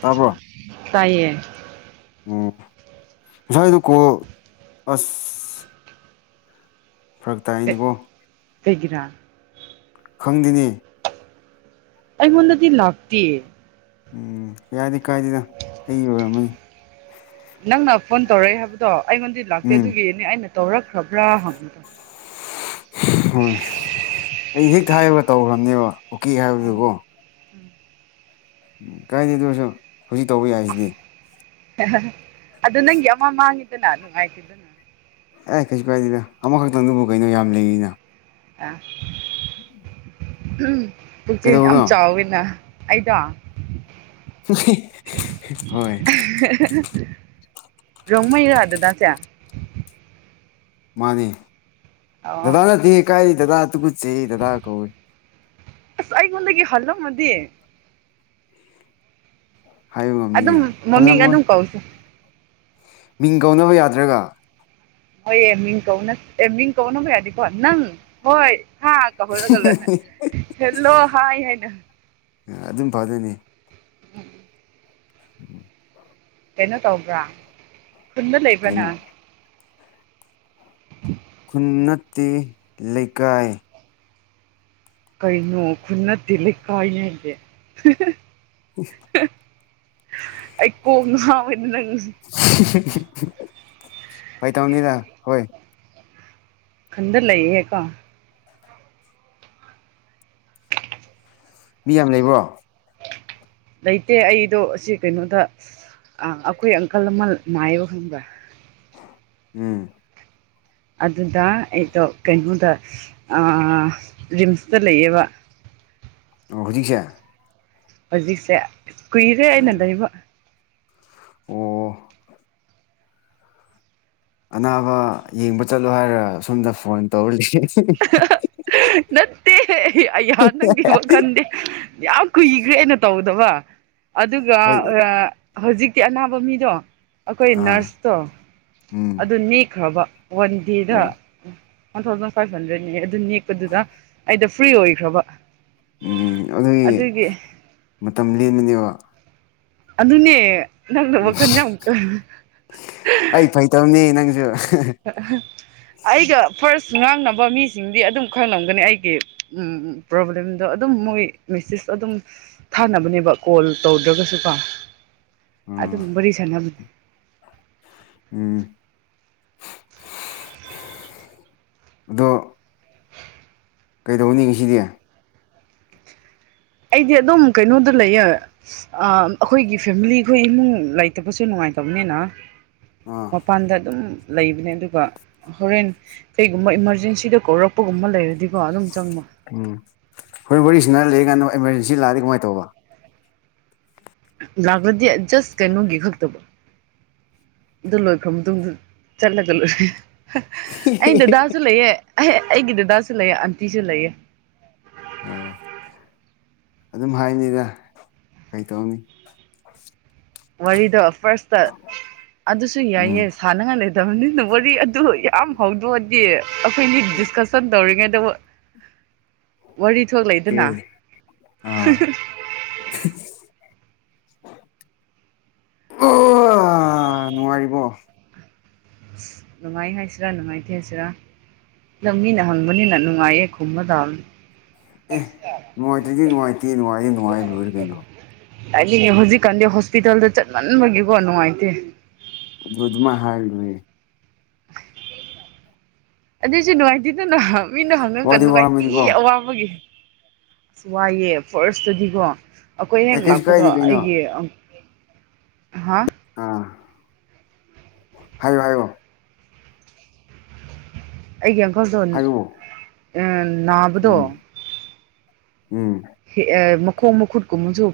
ꯇꯥꯕꯣꯔ ꯇꯥꯏꯌꯦ ꯎꯝ ꯉꯁꯥꯏꯗꯨ ꯀꯣ ꯑꯁ ꯐꯔꯛ ꯇꯥꯏꯅꯤꯀꯣ ꯀꯩꯒꯤꯔꯥ ꯈꯪꯗꯦꯅꯦ ꯑꯩꯉꯣꯟꯗꯗꯤ ꯂꯥꯛꯇꯦ ꯎꯝ ꯌꯥꯗꯤ ꯀꯥꯏꯗꯦꯗ ꯑꯩ ꯑꯣꯏꯔꯝꯃꯅꯤ ꯅꯪꯅ ꯐꯣꯟ ꯇꯧꯔꯛꯏ ꯍꯥꯏꯕꯗꯣ ꯑꯩꯉꯣꯟꯗꯤ ꯂꯥꯛꯇꯦ ꯎꯝ ꯑꯗꯨꯒꯤꯅꯦ ꯑꯩꯅ ꯇꯧꯔꯛꯈ꯭ꯔꯕ꯭ꯔꯥ ꯍꯪꯕꯗ ꯍꯣꯏ ꯑꯩ ꯍꯦꯛ ꯍꯥꯏꯒ ꯇꯧꯈ꯭ꯔꯕꯅꯦꯕ ꯑꯣꯛꯀꯦ ꯍꯥꯏꯕꯗꯀꯣ ꯎꯝ ꯎꯝ ꯀꯥꯏꯗꯦꯗ ꯀꯩꯁꯨ ꯍꯧꯖꯤꯛ ꯇꯧꯕ ꯌꯥꯏꯁꯤꯗꯤ ꯑꯗꯨ ꯅꯪꯒꯤ ꯑꯃ ꯃꯥꯡꯏꯗꯅꯅ ꯅꯨꯡꯉꯥꯏꯇꯦꯗꯅ ꯑꯦ ꯀꯩꯁꯨ ꯀꯥꯏꯗꯦꯗ ꯑꯃꯈꯛꯇꯪ ꯑꯗꯨꯕꯨ ꯀꯩꯅꯣ ꯌꯥꯝ ꯂꯩꯔꯤꯅ ꯑ ꯎꯝ ꯎꯝ ꯄꯨꯛꯆꯦꯜ ꯌꯥꯝ ꯆꯥꯎꯋꯤꯅ ꯑꯩꯗꯣ ꯍꯣꯏ ꯔꯣꯡꯃꯩꯔ ꯗꯥꯗꯁꯦ ꯃꯥꯅꯤ ꯑꯣ ꯗꯗꯥꯅꯗꯤ ꯀꯥꯏ ꯗꯗꯥ ꯇꯨꯀꯠ ꯆꯩꯏ ꯗꯗꯥ ꯀꯧꯋꯦ ꯑꯁ ꯑꯩꯉꯣꯟꯗꯒꯤ ꯍꯜꯂꯝꯃꯗꯤ ꯍꯥꯏꯕ ꯑꯗꯨꯝ ꯉꯝꯅꯤꯅ ꯃꯃꯤꯡ ꯍꯜꯂꯝꯃꯣꯏ ꯑꯗꯨꯝ ꯀꯧꯅꯤꯁꯧ ꯃꯤꯡ ꯀꯧꯅꯕ ꯌꯥꯗ꯭ꯔꯒ ꯍꯣꯏ ꯑꯦ ꯃꯤꯡ ꯀꯧꯕꯅ ꯐꯩꯏꯌꯦ ꯃꯤꯡ ꯀꯧꯅꯕ ꯐꯩꯌꯦꯗꯤꯀꯣ ꯅꯪ ꯍꯣꯏ ꯍꯥ ꯀꯧꯍꯜꯂꯒ ꯍꯦꯜꯂꯣ ꯍꯥꯏ ꯍꯥꯏꯅ ꯑꯗꯨꯝ ꯐꯗꯣꯏꯅꯤ ꯎꯝ ꯎꯝ ꯀꯩꯅꯣ ꯇꯧꯕ꯭ꯔꯥ ꯈꯨꯟꯗ ꯂꯩꯕ꯭ꯔ ꯀꯩꯅꯣ ꯅꯪ ꯈꯨꯟ ꯅꯠꯇꯦ ꯂꯩꯀꯥꯏ ꯀꯩꯩꯅꯣ ꯈꯨꯟ ꯅꯠꯇꯦ ꯂꯩꯀꯥꯏꯅꯦ ꯍꯥꯏꯔꯤꯁꯦ ꯎꯐ ꯑꯩ ꯀꯣꯛ ꯉꯥꯎꯋꯦ ꯅꯪ ꯐꯥꯒꯤ ꯇꯧꯅꯤꯗ ꯍꯣꯏ ꯈꯨꯟꯗ ꯂꯩꯌꯦ ꯀꯣ ꯃꯤ ꯌꯥꯝ ꯂꯩꯕ꯭ꯔꯣ ꯂꯩꯇꯦ ꯑꯩꯗꯣ ꯑꯁꯤ ꯀꯩꯅꯣꯗ ꯑ ꯑꯩꯈꯣꯏ ꯑꯪꯀꯜ ꯑꯃ ꯅꯥꯥꯏꯌꯦꯕ ꯈꯪꯕ꯭ꯔ ꯎꯝ ꯑꯗꯨꯗ ꯑꯩꯗꯣ ꯀꯩꯅꯣꯗ ꯔꯤꯝꯁꯇ ꯂꯩꯌꯦꯕ ꯑꯣ ꯍꯧꯖꯤꯛꯁꯦ ꯍꯧꯖꯤꯛꯁꯦ ꯀꯨꯏꯔꯦ ꯑꯩꯅ ꯂꯩꯕ ꯑꯣ ꯑꯅꯥꯕ ꯌꯦꯡꯕ ꯆꯠꯂꯣ ꯍꯥꯏꯔꯒ ꯁꯣꯝꯗ ꯐꯣꯟ ꯇꯧꯔ ꯂꯩꯁꯦ [unintelligible] ꯅꯠꯇꯦ [unintelligible] ꯑꯩꯌꯥ ꯅꯪꯒꯤ ꯋꯥꯈꯟꯗꯤ ꯌꯥꯝ ꯀꯨꯏꯒ꯭ꯔꯦ ꯑꯩꯅ ꯇꯧꯗꯕ ꯑꯗꯨꯒ ꯍꯣꯏ ꯍꯧꯖꯤꯛꯇꯤ ꯑꯅꯥꯕ ꯃꯤꯗꯣ ꯑꯩꯈꯣꯏ ꯑꯥ ꯅꯔꯁꯇꯣ ꯎꯝ ꯑꯗꯨ ꯅꯦꯛꯈ꯭ꯔꯕ ꯋꯥꯟꯗꯦꯗ ꯑꯣ ꯋꯥꯟ ꯊꯥꯎꯖꯟ ꯐꯥꯏꯚ ꯍꯟꯗ꯭ꯔꯦꯠꯅꯤ ꯑꯗꯨ ꯅꯦꯛꯄꯗꯨꯗ ꯑꯩꯗꯣ ꯐ꯭ꯔꯤ ꯑꯣꯏꯈ꯭ꯔꯕ ꯎꯝ ꯑꯗꯨꯒꯤ ꯃꯇꯝ ꯂꯦꯟꯕꯅꯦꯕ ꯑꯗꯨꯅꯦ ꯅꯪꯅ ꯋꯥꯈꯜ ꯌꯥꯝ [unintelligible] ꯑꯩ ꯐꯥꯒꯤ ꯇꯧꯕꯅꯦ ꯅꯪꯁꯨ ꯑꯩꯒ ꯄ꯭ꯔꯁ ꯉꯥꯡꯅꯕ ꯃꯤꯁꯤꯡꯗꯤ ꯑꯗꯨꯝ ꯈꯪꯂꯝꯒꯅꯤ ꯑꯩꯒꯤ ꯎꯝ ꯄ꯭ꯔꯣꯕ꯭ꯂꯦꯝꯗꯣ ꯑꯗꯨꯝ ꯃꯣꯏ ꯃꯦꯁꯦꯁ ꯑꯗꯨꯝ ꯊꯥꯅꯕꯅꯦꯕ ꯀꯣꯜ ꯇꯧꯗ꯭ꯔꯒꯁꯨ ꯀꯣ ꯑꯣ ꯑꯗꯨꯝ ꯋꯥꯔꯤ ꯁꯥꯟꯅꯕꯅꯦ ꯎꯝ ꯑꯗꯣ ꯀꯩꯗꯧꯅꯤ ꯉꯁꯤꯗꯤ ꯑꯩꯗꯤ ꯑꯗꯨꯝ ꯀꯩꯅꯣꯗ ꯂꯩꯌꯦ ꯑꯥ ꯑꯩꯈꯣꯏꯒꯤ ꯐꯦꯝꯃꯤꯂꯤ ꯈꯣꯏ ꯏꯃꯨꯡ ꯂꯩꯇꯕꯁꯨ ꯅꯨꯡꯉꯥꯏ ꯅꯨꯡꯉꯥꯏꯇꯕꯅꯤꯅ ꯑꯥ ꯃꯄꯥꯟꯗ ꯑꯗꯨꯝ ꯂꯩꯕꯅꯦ ꯑꯗꯨꯒ ꯍꯣꯔꯦꯟ ꯀꯩꯒꯨꯝꯕ ꯏꯃꯥꯔꯖꯦꯟꯁꯤꯗ ꯀꯧꯔꯛꯄꯒꯨꯝꯕ ꯂꯩꯔꯗꯤ ꯎꯝ ꯍꯣꯔꯦꯟ ꯋꯥꯔꯤ ꯁꯅꯥ ꯂꯩꯔꯤꯀꯥꯟꯗ ꯑꯦꯃꯥꯔꯖꯦꯟꯁꯤ ꯂꯥꯛꯑꯗꯤ ꯀꯃꯥꯏ ꯇꯧꯕ ꯂꯥꯛꯂꯗꯤ ꯖꯁ ꯀꯩꯅꯣꯒꯤ ꯈꯛꯇ ꯑꯗꯨ ꯂꯣꯏꯈꯔ ꯃꯇꯨꯡꯗ ꯆꯠꯂꯒ ꯂꯣꯏꯔꯦ ꯑꯩ ꯗꯗꯥꯁꯨ ꯂꯩꯑꯦ ꯑꯩ ꯑꯩꯒꯤ ꯗꯗꯥꯁꯨ ꯂꯩꯑꯦ ꯑꯟꯇꯤꯁꯨ ꯂꯩꯑꯦ ꯑꯥ ꯑꯗꯨꯝ ꯍꯥꯏꯅꯤꯗ ꯀꯩ ꯇꯧꯅꯤ ꯋꯥꯔꯤꯗꯣ ꯐꯥꯔꯁꯇ ꯑꯗꯨꯁꯨ ꯎꯝ ꯌꯥꯏꯌꯦ ꯁꯥꯟꯅꯉꯥꯏ ꯂꯩꯇꯕꯅꯤꯅ ꯋꯥꯔꯤ ꯑꯗꯨ ꯌꯥꯝ ꯍꯧꯗꯣꯛꯑꯗꯤ ꯑꯩꯈꯣꯏꯗꯤ ꯗꯤꯁꯀꯁꯟ ꯇꯧꯔꯤꯉꯩꯗ ꯋꯥ ꯀꯦ ꯑꯥ ꯑꯣ ꯅꯨꯉꯥꯏꯔꯤꯕ꯭ꯔꯣ ꯅꯨꯡꯉꯥꯏ ꯍꯥꯏꯁꯤꯔꯥ ꯅꯨꯡꯉꯥꯏꯇꯦ ꯍꯥꯏꯁꯤꯔꯥ ꯗ ꯃꯤꯅ ꯍꯪꯕꯅꯤꯅ ꯅꯨꯡꯉꯥꯏꯌꯦ ꯈꯨꯝꯕ ꯇꯥꯕꯅꯤ ꯑꯦ ꯅꯨꯡꯉꯥꯏꯇꯔꯗꯤ ꯅꯨꯡꯉꯥꯏꯇꯦ ꯅꯨꯡꯉꯥꯏ ꯅꯨꯡꯉꯥꯏ ꯂꯣꯏꯔꯦ ꯀꯩꯅꯣ ꯇꯥꯏꯅꯤꯡꯉꯦ ꯍꯧꯖꯤꯛꯀꯥꯟꯗꯤ ꯍꯣꯁꯄꯤꯇꯥꯜꯗ ꯆꯠꯃꯟꯕꯒꯤꯀꯣ ꯅꯨꯡꯉꯥꯏꯇꯦ ꯗꯨ ꯑꯗꯨꯃꯥꯏ ꯍꯥꯏꯔ ꯂꯣꯏꯔꯦ ꯑꯗꯨꯁꯨ ꯅꯨꯡꯉꯥꯏꯇꯤ ꯃꯤꯅ ꯍ ꯃꯤꯅ ꯍꯪꯔꯒ ꯋꯥꯗꯤ ꯅꯨꯡꯉꯥꯏꯇꯦ ꯋꯥꯔꯝꯃꯅꯤꯀꯣ ꯑꯋꯥꯕꯒꯤ ꯑꯁ ꯋꯥꯏꯑꯦ ꯐꯥꯔꯁꯇꯗꯤꯀꯣ ꯑꯩꯈꯣꯏ ꯑꯦ ꯍꯦꯛ ꯀꯩꯁꯨ ꯂꯥꯛꯄꯒ ꯀꯥꯏꯗꯦ ꯀꯩꯅꯣ ꯑꯩꯒꯤ ꯍꯥ ꯑꯥ ꯍꯥꯏꯌꯣ ꯍꯥꯏꯌꯣ ꯑꯩꯒꯤ ꯑꯪꯀꯜꯗꯣ ꯎꯝ ꯍꯥꯏꯌꯣ ꯅꯥꯕꯗꯣ ꯎꯝ ꯎꯝ ꯑ ꯥꯃꯈꯣꯡ ꯃꯈꯨꯠꯀꯨꯝꯕꯁꯨ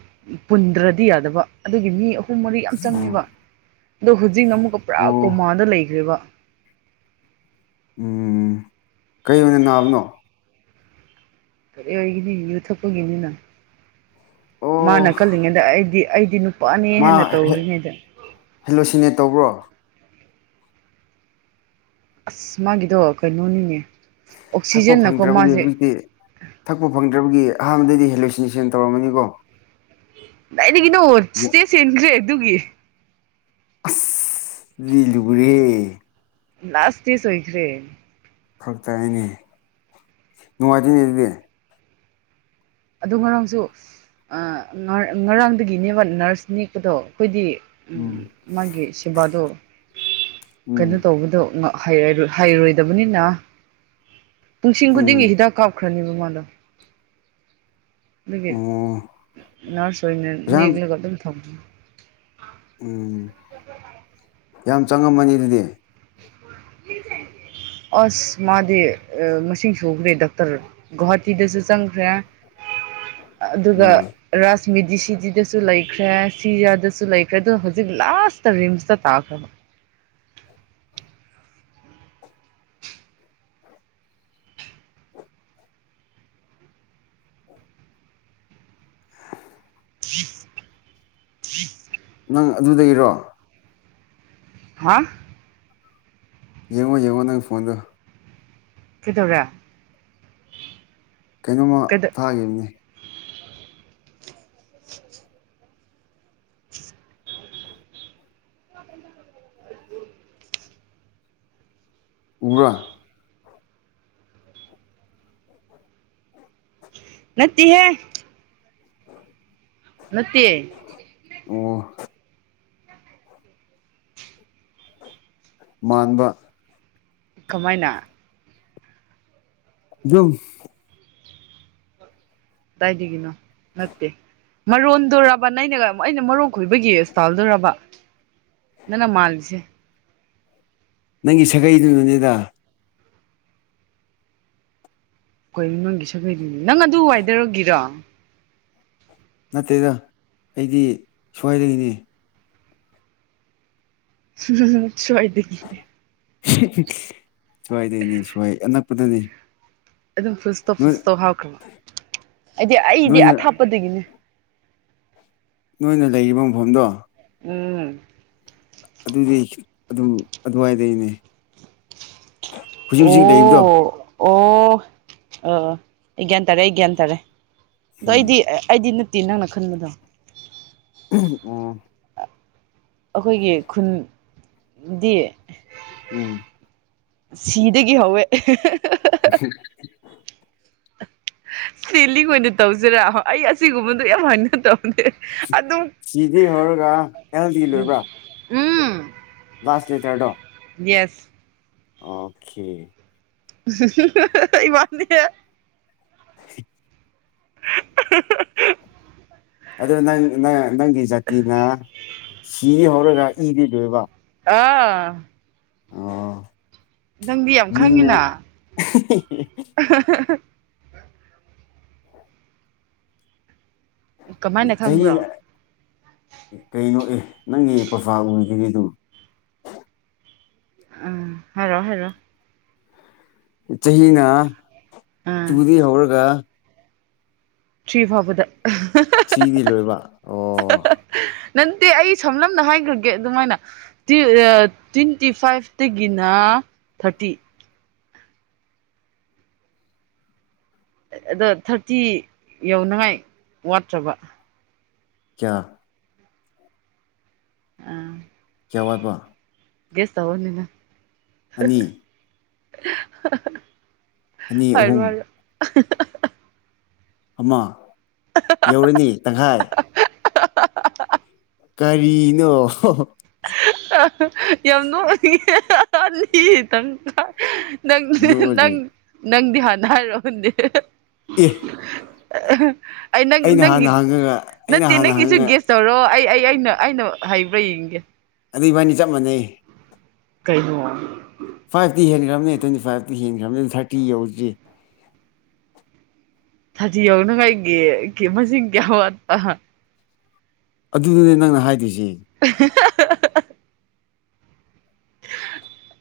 ꯄꯨꯟꯗ꯭ꯔꯗꯤ ꯌꯥꯗꯕ ꯑꯗꯨꯒꯤ ꯃꯤ ꯑꯍꯨꯝ ꯄꯨꯡ ꯃꯔꯤ ꯌꯥꯝ ꯆꯪꯉꯦꯕ ꯑꯣ ꯑꯗꯣ ꯍꯧꯖꯤꯛꯅ ꯑꯃꯨꯛꯀ ꯄꯨꯔꯥ ꯀꯣꯃꯥꯗ ꯂꯩꯈ꯭ꯔꯦꯕ ꯎꯝ ꯀꯩ ꯑꯣꯏꯅ ꯅꯥꯕꯅꯣ ꯀꯔꯤ ꯑꯣꯏꯒꯅꯤ ꯌꯨ ꯊꯛꯄꯒꯤꯅꯤꯅ ꯃꯥꯅ ꯑꯣ ꯀꯜꯂꯤꯉꯩꯗ ꯑꯩꯗꯤ ꯑꯩꯗꯤ ꯅꯨꯄꯥꯅꯦ ꯍꯦꯅ ꯇꯧꯔꯤꯉꯩꯗ ꯍꯜꯂꯣꯁꯤꯅꯦꯠ ꯇꯧꯕ꯭ꯔꯣ ꯑꯁ ꯃꯥꯒꯤꯗꯣ ꯀꯩꯅꯣꯅꯤꯅꯦ ꯊꯛꯄ ꯑꯣꯛꯁꯤꯖꯟꯅꯀꯣ ꯐꯪꯗ꯭ꯔꯕꯒꯤ ꯃꯥꯁꯦ ꯍꯧꯖꯤꯛꯇꯤ ꯊꯛꯄ ꯐꯪꯗ꯭ꯔꯕꯒꯤ ꯑꯍꯥꯟꯕꯗꯗꯤ ꯍꯦꯂꯨꯁꯤꯅꯦꯁꯟ ꯇꯧꯔꯝꯃꯅꯤꯀꯣ ꯀꯗꯥꯏꯗꯒꯤꯅꯣ ꯁꯇꯦꯁ ꯍꯦꯟꯈ꯭ꯔꯦ ꯑꯗꯨꯒꯤ ꯑꯁ ꯗꯨꯗꯤ ꯂꯨꯔꯤꯍꯦ ꯂꯥꯁ ꯁꯇꯦꯁ ꯑꯣꯏꯈ꯭ꯔꯦ ꯐꯔꯛꯇꯥꯏꯅꯦ ꯅꯨꯡꯉꯥꯏꯇꯦꯅꯦ ꯑꯗꯨꯗꯤ ꯑꯗꯨ ꯉꯔꯥꯡꯁꯨ ꯑꯥ ꯉꯔꯥ ꯉꯔꯥꯡꯗꯒꯤꯅꯦꯕ ꯅꯔꯁ ꯅꯦꯛꯄꯗꯣ ꯑꯩꯈꯣꯏꯗꯤ ꯎꯝ ꯃꯥꯒꯤ ꯁꯦꯕꯥꯗꯣ ꯀꯩꯅꯣ ꯎꯝ ꯇꯧꯕꯗꯣ ꯉ ꯍꯩꯔꯔꯣꯏ ꯍꯩꯔꯣꯏꯗꯕꯅꯤꯅ ꯄꯨꯡꯁꯤꯡ ꯈꯨꯗꯤꯡꯒꯤ ꯎꯝ ꯍꯤꯗꯥꯛ ꯀꯥꯞꯈ ꯈꯔꯅꯤꯕ ꯃꯥꯗꯣ ꯗꯨꯒꯤ ꯑꯣ ꯅꯔꯁ ꯑꯣꯏꯅ ꯄꯩꯁꯥ ꯅꯦꯛꯂꯒ ꯗꯨꯝ ꯊꯝꯃ ꯎꯝ ꯌꯥꯝ ꯆꯪꯉꯝꯃꯅꯤ ꯑꯗꯨꯗꯤ [inaudible] ꯑꯁ ꯃꯥꯗꯤ ꯑꯥ ꯃꯁꯤꯡ ꯁꯨꯈ꯭ꯔꯦ ꯗꯥꯛꯇꯔ ꯒꯨꯍꯥꯇꯤꯗꯁꯨ ꯆꯪꯈ꯭ꯔꯦ ꯑꯗꯨꯒ ꯑꯥ ꯔꯥꯁ ꯃꯤꯗꯤ ꯁꯤꯗꯤꯗꯁꯨ ꯂꯩꯈ꯭ꯔꯦ ꯁꯤꯖꯥꯗꯁꯨ ꯂꯩꯈ꯭ꯔꯦ ꯑꯗꯨ ꯍꯧꯖꯤꯛ ꯂꯥꯁꯇ ꯔꯤꯝꯁꯇ ꯇꯥꯈ꯭ꯔꯦ [inaudible] [unintelligible] ꯅꯪ ꯑꯗꯨꯗꯒꯤꯔꯣ ꯍꯥ ꯌꯦꯡꯉꯣ ꯌꯦꯡꯉꯣ ꯅꯪ ꯐꯣꯟꯗꯣ ꯀꯩꯗꯧꯔꯦ ꯀꯩꯅꯣꯝꯃ ꯀꯩꯗꯧ ꯊꯥꯒꯤꯝꯅꯤ [inaudible] [inaudible] ꯅꯠꯇꯤꯍꯦ ꯅꯠꯇꯦ ꯑꯣ ꯃꯥꯟꯕꯕꯀ ꯀꯃꯥꯏꯅ ꯗꯨꯝ ꯀꯗꯥꯏꯗꯒꯅꯣ ꯃꯠꯇꯦ ꯃꯔꯣꯟꯗꯨꯣꯔꯕ ꯅꯩꯅꯒ ꯑꯩꯅ ꯃꯔꯣꯟ ꯈꯣꯏꯕꯒꯤ ꯏꯁꯇꯥꯜꯗꯣꯔꯕ [unintelligible] [unintelligible] ꯅꯪꯒꯤ ꯁꯥꯒꯩꯗꯨꯅꯅꯦꯗ ꯀꯣꯏ ꯅꯪꯒꯤ ꯁꯒꯩꯗꯨꯅꯦ ꯅꯪ ꯑꯗꯨ ꯋꯥꯏꯗꯔꯒꯤꯔꯣ ꯅꯠꯇꯦꯗ ꯑꯩꯗꯤ ꯁ꯭ꯋꯥꯏꯗꯒꯤꯅꯤ [unintelligible] ꯁ꯭ꯋꯥꯗꯒꯤꯅꯦ ꯁ꯭ꯋꯥꯏꯗꯩꯅꯤ ꯁ꯭ꯋꯥꯏ ꯑꯅꯛꯄꯗꯅꯤ ꯑꯗꯨꯝ ꯐꯨꯁꯇꯧ ꯅꯣꯏ ꯐꯨꯁꯇꯧ ꯍꯥꯎꯈ꯭ꯔꯕ ꯍꯥꯏꯗꯤ ꯑꯩꯗꯤ ꯅꯣꯏꯅ ꯑꯊꯥꯞꯄꯗꯒꯤꯅꯦ ꯅꯣꯏꯅ ꯂꯩꯔꯤꯕ ꯃꯐꯝꯗꯣ ꯎꯝ ꯑꯗꯨꯗꯤ ꯑꯗꯨ ꯑꯗꯨꯋꯥꯏꯗꯩꯅꯦ ꯍꯧꯖꯤꯛ ꯍꯧꯖꯤꯛ ꯂꯩꯕꯗꯣ ꯑꯣ ꯑꯣ ꯑꯥ ꯑꯩ ꯒ꯭ꯌꯥꯟ ꯇꯥꯔꯦ ꯑꯩ ꯒ꯭ꯌꯥꯟ ꯇꯥꯔꯦ ꯑꯗꯣ ꯎꯝ ꯑꯩꯗꯤ ꯑꯩꯗꯤ ꯅꯪꯅ ꯈꯟꯕꯗꯣ ꯑꯝ ꯑꯩꯈꯣꯏꯒꯤ ꯈꯨꯟꯗꯤ ꯎꯝ ꯁꯤꯗꯒꯤ ꯍꯧꯋꯦ ꯁꯦꯂꯤꯡ ꯑꯣꯏꯅ ꯇꯧꯁꯤꯔꯥ ꯑꯩ ꯑꯁꯤꯒꯨꯝꯕꯗꯣ ꯌꯥꯝ ꯍꯪꯅꯗ ꯑꯗꯨꯝ ꯁꯤꯗꯤ ꯍꯧꯔꯒ ꯑꯦꯜ ꯗꯤ ꯎꯝ ꯂꯣꯏꯕ꯭ꯔꯥ ꯎꯝ ꯂꯥꯁ ꯂꯦꯇꯔꯗꯣ ꯌꯦꯁ ꯑꯣꯛꯈꯦ ꯏꯕꯥꯅꯤ [inaudible] ꯑꯗꯣ ꯅꯪ ꯅꯪ ꯅꯪꯒꯤ ꯖꯥꯇꯤꯅ ꯁꯤꯍꯧꯔꯒ ꯏꯗꯤ ꯂꯣꯏꯕ ꯑꯥ ꯑꯣ ꯅꯪꯗꯤ ꯌꯥꯝ ꯃꯤꯅ ꯈꯪꯉꯤꯅ ꯀꯃꯥꯏꯅ ꯆꯍꯤ ꯈꯪꯕ꯭ꯔꯣ ꯀꯩꯅꯣ ꯑꯦ ꯅꯪꯒꯤ ꯄ꯭ꯔꯣꯐꯥꯜ ꯑꯣꯏꯗꯤ ꯑꯗꯨ ꯑꯝ ꯍꯥꯔꯛꯑꯣ ꯍꯥꯔꯛꯑꯣ ꯆꯍꯤꯅ ꯎꯝ ꯇꯨꯗꯒꯤ ꯍꯧꯔꯒ ꯊ꯭ꯔꯤ ꯐꯥꯎꯕꯗ ꯊ꯭ꯔꯤꯗꯤ ꯂꯣꯏꯕ ꯑꯣ ꯅꯠꯇꯦ ꯑꯩ ꯁꯝꯂꯞꯅ ꯍꯥꯏꯈ꯭ꯔꯒꯦ ꯑꯗꯨꯃꯥꯏꯅ ꯗꯤꯜ ꯑꯥ ꯇ꯭ꯋꯦꯟꯇꯤ ꯐꯥꯏꯚꯇꯒꯤꯅ ꯊꯥꯔꯇꯤ ꯑꯗꯣ ꯊꯥꯔꯇꯤ ꯌꯧꯅꯉꯥꯏ ꯋꯥꯠꯇ꯭ꯔꯕ ꯀꯌꯥ ꯑꯥ ꯀꯌꯥ ꯋꯥꯠꯕ ꯒꯦꯁ ꯇꯧꯑꯣꯅꯦ ꯅꯪ ꯑꯅꯤ [inaudible] ꯑꯅꯤ ꯍꯥꯏꯔꯣ ꯑꯍꯨꯝ [inaudible] ꯑꯃ ꯌꯧꯔꯅꯤ ꯇꯪꯈꯥꯏ ꯀꯔꯤꯅꯣ ꯌꯥꯝ ꯅꯣꯛꯅꯤꯡꯉꯦꯗ ꯑꯅꯤ ꯇꯪꯈꯥꯏ ꯅꯪ ꯅꯣꯛꯑꯦ ꯅꯪ ꯅꯪꯒꯤ ꯍꯥꯟꯅ ꯍꯥꯏꯔꯛꯑꯣꯅꯦ ꯑꯦ ꯑꯩ ꯅꯪ ꯑꯩꯅ ꯅꯪꯒꯤ ꯍꯥꯟꯅ ꯍꯪꯉꯒ ꯑꯩꯅ ꯅꯠꯇꯦ ꯍꯥꯟꯅ ꯅꯪꯒꯤꯁꯨ ꯍꯪꯉꯒ ꯒꯦꯁ ꯇꯧꯔꯣ ꯑꯩ ꯑꯩ ꯑꯩꯅ ꯑꯩꯅ ꯍꯩꯕ꯭ꯔꯥ ꯌꯦꯡꯒꯦ ꯑꯗꯨꯏ ꯏꯕꯥꯅꯤ ꯆꯞ ꯃꯥꯟꯅꯩ ꯀꯩꯅꯣ ꯐꯥꯏꯚꯇꯤ ꯍꯦꯟꯈ꯭ꯔꯕꯅꯦ ꯇ꯭ꯋꯦꯟꯇꯤ ꯐꯥꯏꯚꯇꯤ ꯍꯦꯟꯈ꯭ꯔꯕꯅꯦ ꯊꯥꯔꯇꯤ ꯌꯧꯗ꯭ꯔꯤ ꯊ꯭ꯔꯇꯤ ꯌꯧꯅꯉꯥꯏꯒꯤ ꯃꯁꯤꯡ ꯀꯌꯥ ꯋꯥꯠꯄ ꯑꯗꯨꯗꯨꯅꯦ ꯅꯪꯅ ꯍꯥꯏꯗꯣꯏꯁꯤ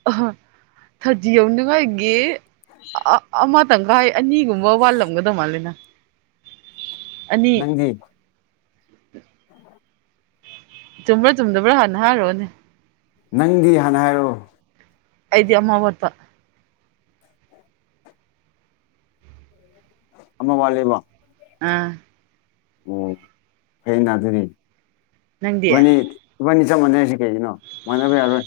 ꯑꯍ ꯊ꯭ꯔꯇꯤ ꯌꯧꯅꯤꯡꯉꯥꯏꯒꯤ ꯑꯃ ꯇꯪꯈꯥꯏ ꯑꯅꯤꯒꯨꯝꯕ ꯋꯥꯠꯂꯝꯒꯗꯧ ꯃꯥꯜꯂꯦꯅ ꯑꯅꯤ ꯅꯪꯗꯤ ꯎꯝ ꯆꯨꯝꯕ꯭ꯔꯥ ꯆꯨꯝꯗꯕ꯭ꯔꯥ ꯍꯟꯅ ꯍꯥꯥꯔꯣꯅꯦ ꯅꯪꯗꯤ ꯍꯥꯟꯅ ꯍꯥꯏꯔꯛꯑꯣ ꯑꯩꯗꯤ ꯑꯃ ꯋꯥꯠꯄꯥ ꯑꯃ ꯋꯥꯠꯂꯤꯕ꯭ꯔꯣ ꯑꯥ ꯑꯣ ꯐꯩꯌꯦꯅ ꯑꯗꯨꯅꯤ ꯅꯪꯗꯤ ꯅꯣꯏꯅꯤ ꯆꯞ ꯃꯥꯟꯅꯩꯁ ꯀꯩꯒꯤꯅꯣ ꯃꯟꯅꯕ ꯌꯥꯔꯣꯏ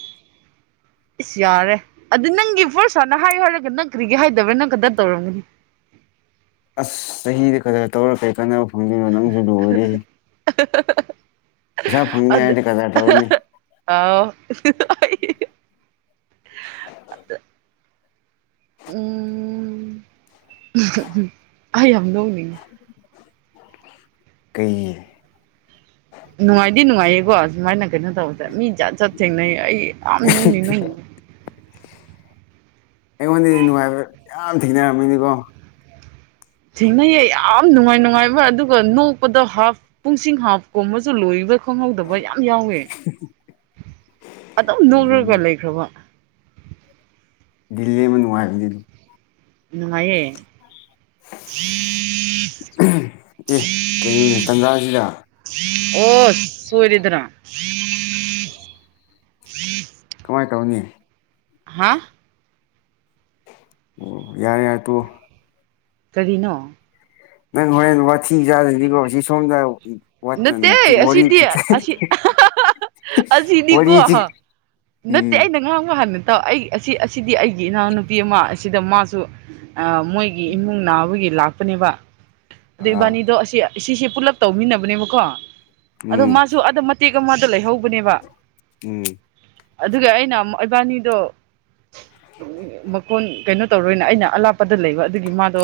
ꯏꯁꯁ ꯌꯥꯔꯦ ꯑꯗꯨꯗ ꯅꯪꯒꯤ ꯄꯣꯔꯁꯥꯅ ꯍꯥꯏꯌꯨ ꯍꯥꯏꯔꯒ ꯅꯪ ꯀ꯭ꯔꯤꯒꯦ ꯍꯥꯏꯗꯕ꯭ꯔꯥ ꯅꯪ ꯀꯥꯗ꯭ꯔ ꯇꯧꯔꯝꯒꯅꯤ ꯑꯁ ꯆꯍꯤꯗ ꯀꯛꯇ ꯇꯧꯔ ꯀꯔꯤ ꯀꯥꯟꯅꯕ ꯐꯪꯗꯣꯏꯅꯣ ꯅꯪꯁꯨ ꯂꯣꯏꯔꯦ ꯑꯗꯨ ꯍꯥꯏꯔꯗꯤ ꯀꯗꯔ ꯇꯧꯔꯅꯤ ꯑ ꯎꯝ ꯑꯩ ꯌꯥꯝ ꯅꯣꯡꯅꯤꯡ ꯀꯩꯒꯤ ꯅꯨꯡꯉꯥꯏꯗꯤ ꯅꯨꯡꯉꯥꯏꯌꯦꯕꯣ ꯑꯁꯨꯃꯥꯏꯅ ꯀꯩꯅꯣ ꯇꯧꯕꯁꯦ ꯃꯤ ꯖꯠ ꯖꯠ ꯊꯦꯡꯅꯩ ꯑꯩ ꯌꯥꯝ ꯅꯨꯡꯅꯤ ꯅꯣꯏ ꯑꯩꯉꯣꯟꯗꯤ ꯅꯨꯡꯉꯥꯏꯕ ꯌꯥꯝ ꯊꯦꯡꯅꯔꯝꯃꯤꯅꯤꯀꯣ ꯊꯦꯡꯅꯩꯌꯦ ꯌꯥꯝ ꯅꯨꯡꯉꯥꯏ ꯅꯨꯡꯉꯥꯏꯕ ꯑꯗꯨꯒ ꯅꯣꯛꯄꯗ ꯍꯥꯐ ꯄꯨꯡꯁꯤꯡ ꯍꯥꯐꯀꯨꯝꯕꯁꯨ ꯂꯣꯏꯕ ꯈꯪꯍꯧꯗꯕ ꯌꯥꯝ ꯌꯥꯎꯋꯦ ꯑꯗꯨꯝ ꯅꯣꯛꯂꯒ ꯑꯗꯨꯅꯦ ꯂꯩꯈ꯭ꯔꯕ ꯗꯗꯤꯜꯂꯤ ꯂꯩꯕ ꯅꯨꯡꯉꯥꯏꯒ꯭ꯔꯕ ꯅꯤꯗꯣ ꯅꯨꯡꯉꯥꯏꯌꯦ ꯑꯦ ꯀꯩꯅꯣꯅꯦ ꯇꯥꯟꯖꯥꯁꯤꯗ ꯑꯣ ꯁꯣꯏꯔꯦꯗꯅ ꯀꯃꯥꯏ ꯇꯧꯅꯤ ꯍꯥ ꯑꯣ ꯌꯥꯔꯦ ꯌꯥꯔꯦ ꯇꯣꯛ ꯑꯣ ꯀꯔꯤꯅꯣ ꯅꯪ ꯍꯣꯔꯦꯟ ꯋꯥꯊꯤ ꯆꯥꯗꯅꯤꯀꯣ ꯁꯤ ꯁꯣꯝꯗ ꯋꯥ ꯅꯠꯇꯦ ꯎ ꯋꯥꯔꯤ ꯑꯁꯤꯅꯤꯀꯣ ꯋꯥꯔꯤ ꯆꯤꯛ ꯅꯠꯇꯦ ꯎꯝ ꯑꯩꯅ ꯉꯥꯡꯕ ꯍꯥꯟꯅꯗꯤ ꯑꯩ ꯑꯁꯤ ꯑꯁꯤꯗꯤ ꯑꯩꯒꯤ ꯏꯅꯥꯎꯅꯨꯄꯤ ꯑꯃ ꯁꯤꯗ ꯃꯥꯁꯨ ꯃꯣꯏꯒꯤ ꯏꯃꯨꯡ ꯅꯥꯕꯒꯤ ꯂꯥꯛꯄꯅꯦꯕ ꯑ ꯑꯥ ꯏꯕꯥꯅꯤꯗꯣ ꯑꯁꯤ ꯁꯤꯁꯦ ꯄꯨꯂꯞ ꯇꯧꯃꯤꯟꯅꯕꯅꯦꯕꯀꯣ ꯑꯗꯣ ꯎꯝ ꯃꯥꯁꯨ ꯑꯗꯨꯗ ꯃꯇꯦꯛ ꯃꯥꯗꯣ ꯂꯩꯍꯧꯕꯅꯦꯕ ꯎꯝ ꯑꯗꯨꯒ ꯑꯩꯅ ꯏꯕꯥꯅꯤꯗꯣ ꯃꯀꯣꯟ ꯀꯩꯅꯣ ꯇꯧꯔꯣꯏꯅ ꯑꯩꯅ ꯑꯂꯥꯞ ꯄꯗ ꯂꯩꯕ ꯑꯗꯨꯒꯤ ꯃꯥꯗꯣ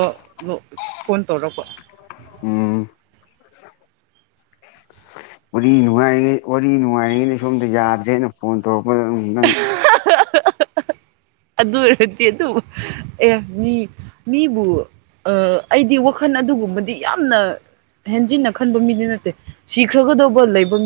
ꯐꯣꯟ ꯇꯧꯔꯛꯄ ꯎꯝ ꯋꯥꯔꯤ ꯅꯨꯡꯉꯥꯏꯔꯤꯉꯩ ꯋꯥꯔꯤ ꯅꯨꯡꯉꯥꯏꯔꯤꯉꯩꯗ ꯁꯣꯝꯗ ꯌꯥꯗ꯭ꯔꯦꯅ ꯐꯣꯟ ꯇꯧꯔꯛ ꯄꯗ ꯎꯝ ꯅꯪ [inaudible] ꯑꯗꯨ ꯑꯣꯏꯔꯗꯤ ꯑꯗꯨꯕꯨ ꯑꯦ ꯃꯤ ꯃꯤꯕꯨ ꯑꯥ ꯑꯩꯗꯤ ꯋꯥꯈꯜ ꯑꯗꯨꯒꯨꯝꯕꯗꯤ ꯌꯥꯝꯅ ꯍꯦꯟꯖꯤꯟꯅ ꯈꯟꯕ ꯃꯤꯗꯤ ꯅꯠꯇꯦ ꯁꯤꯈ꯭ꯔꯒꯗꯧꯕ ꯂꯩꯕ ꯃꯤ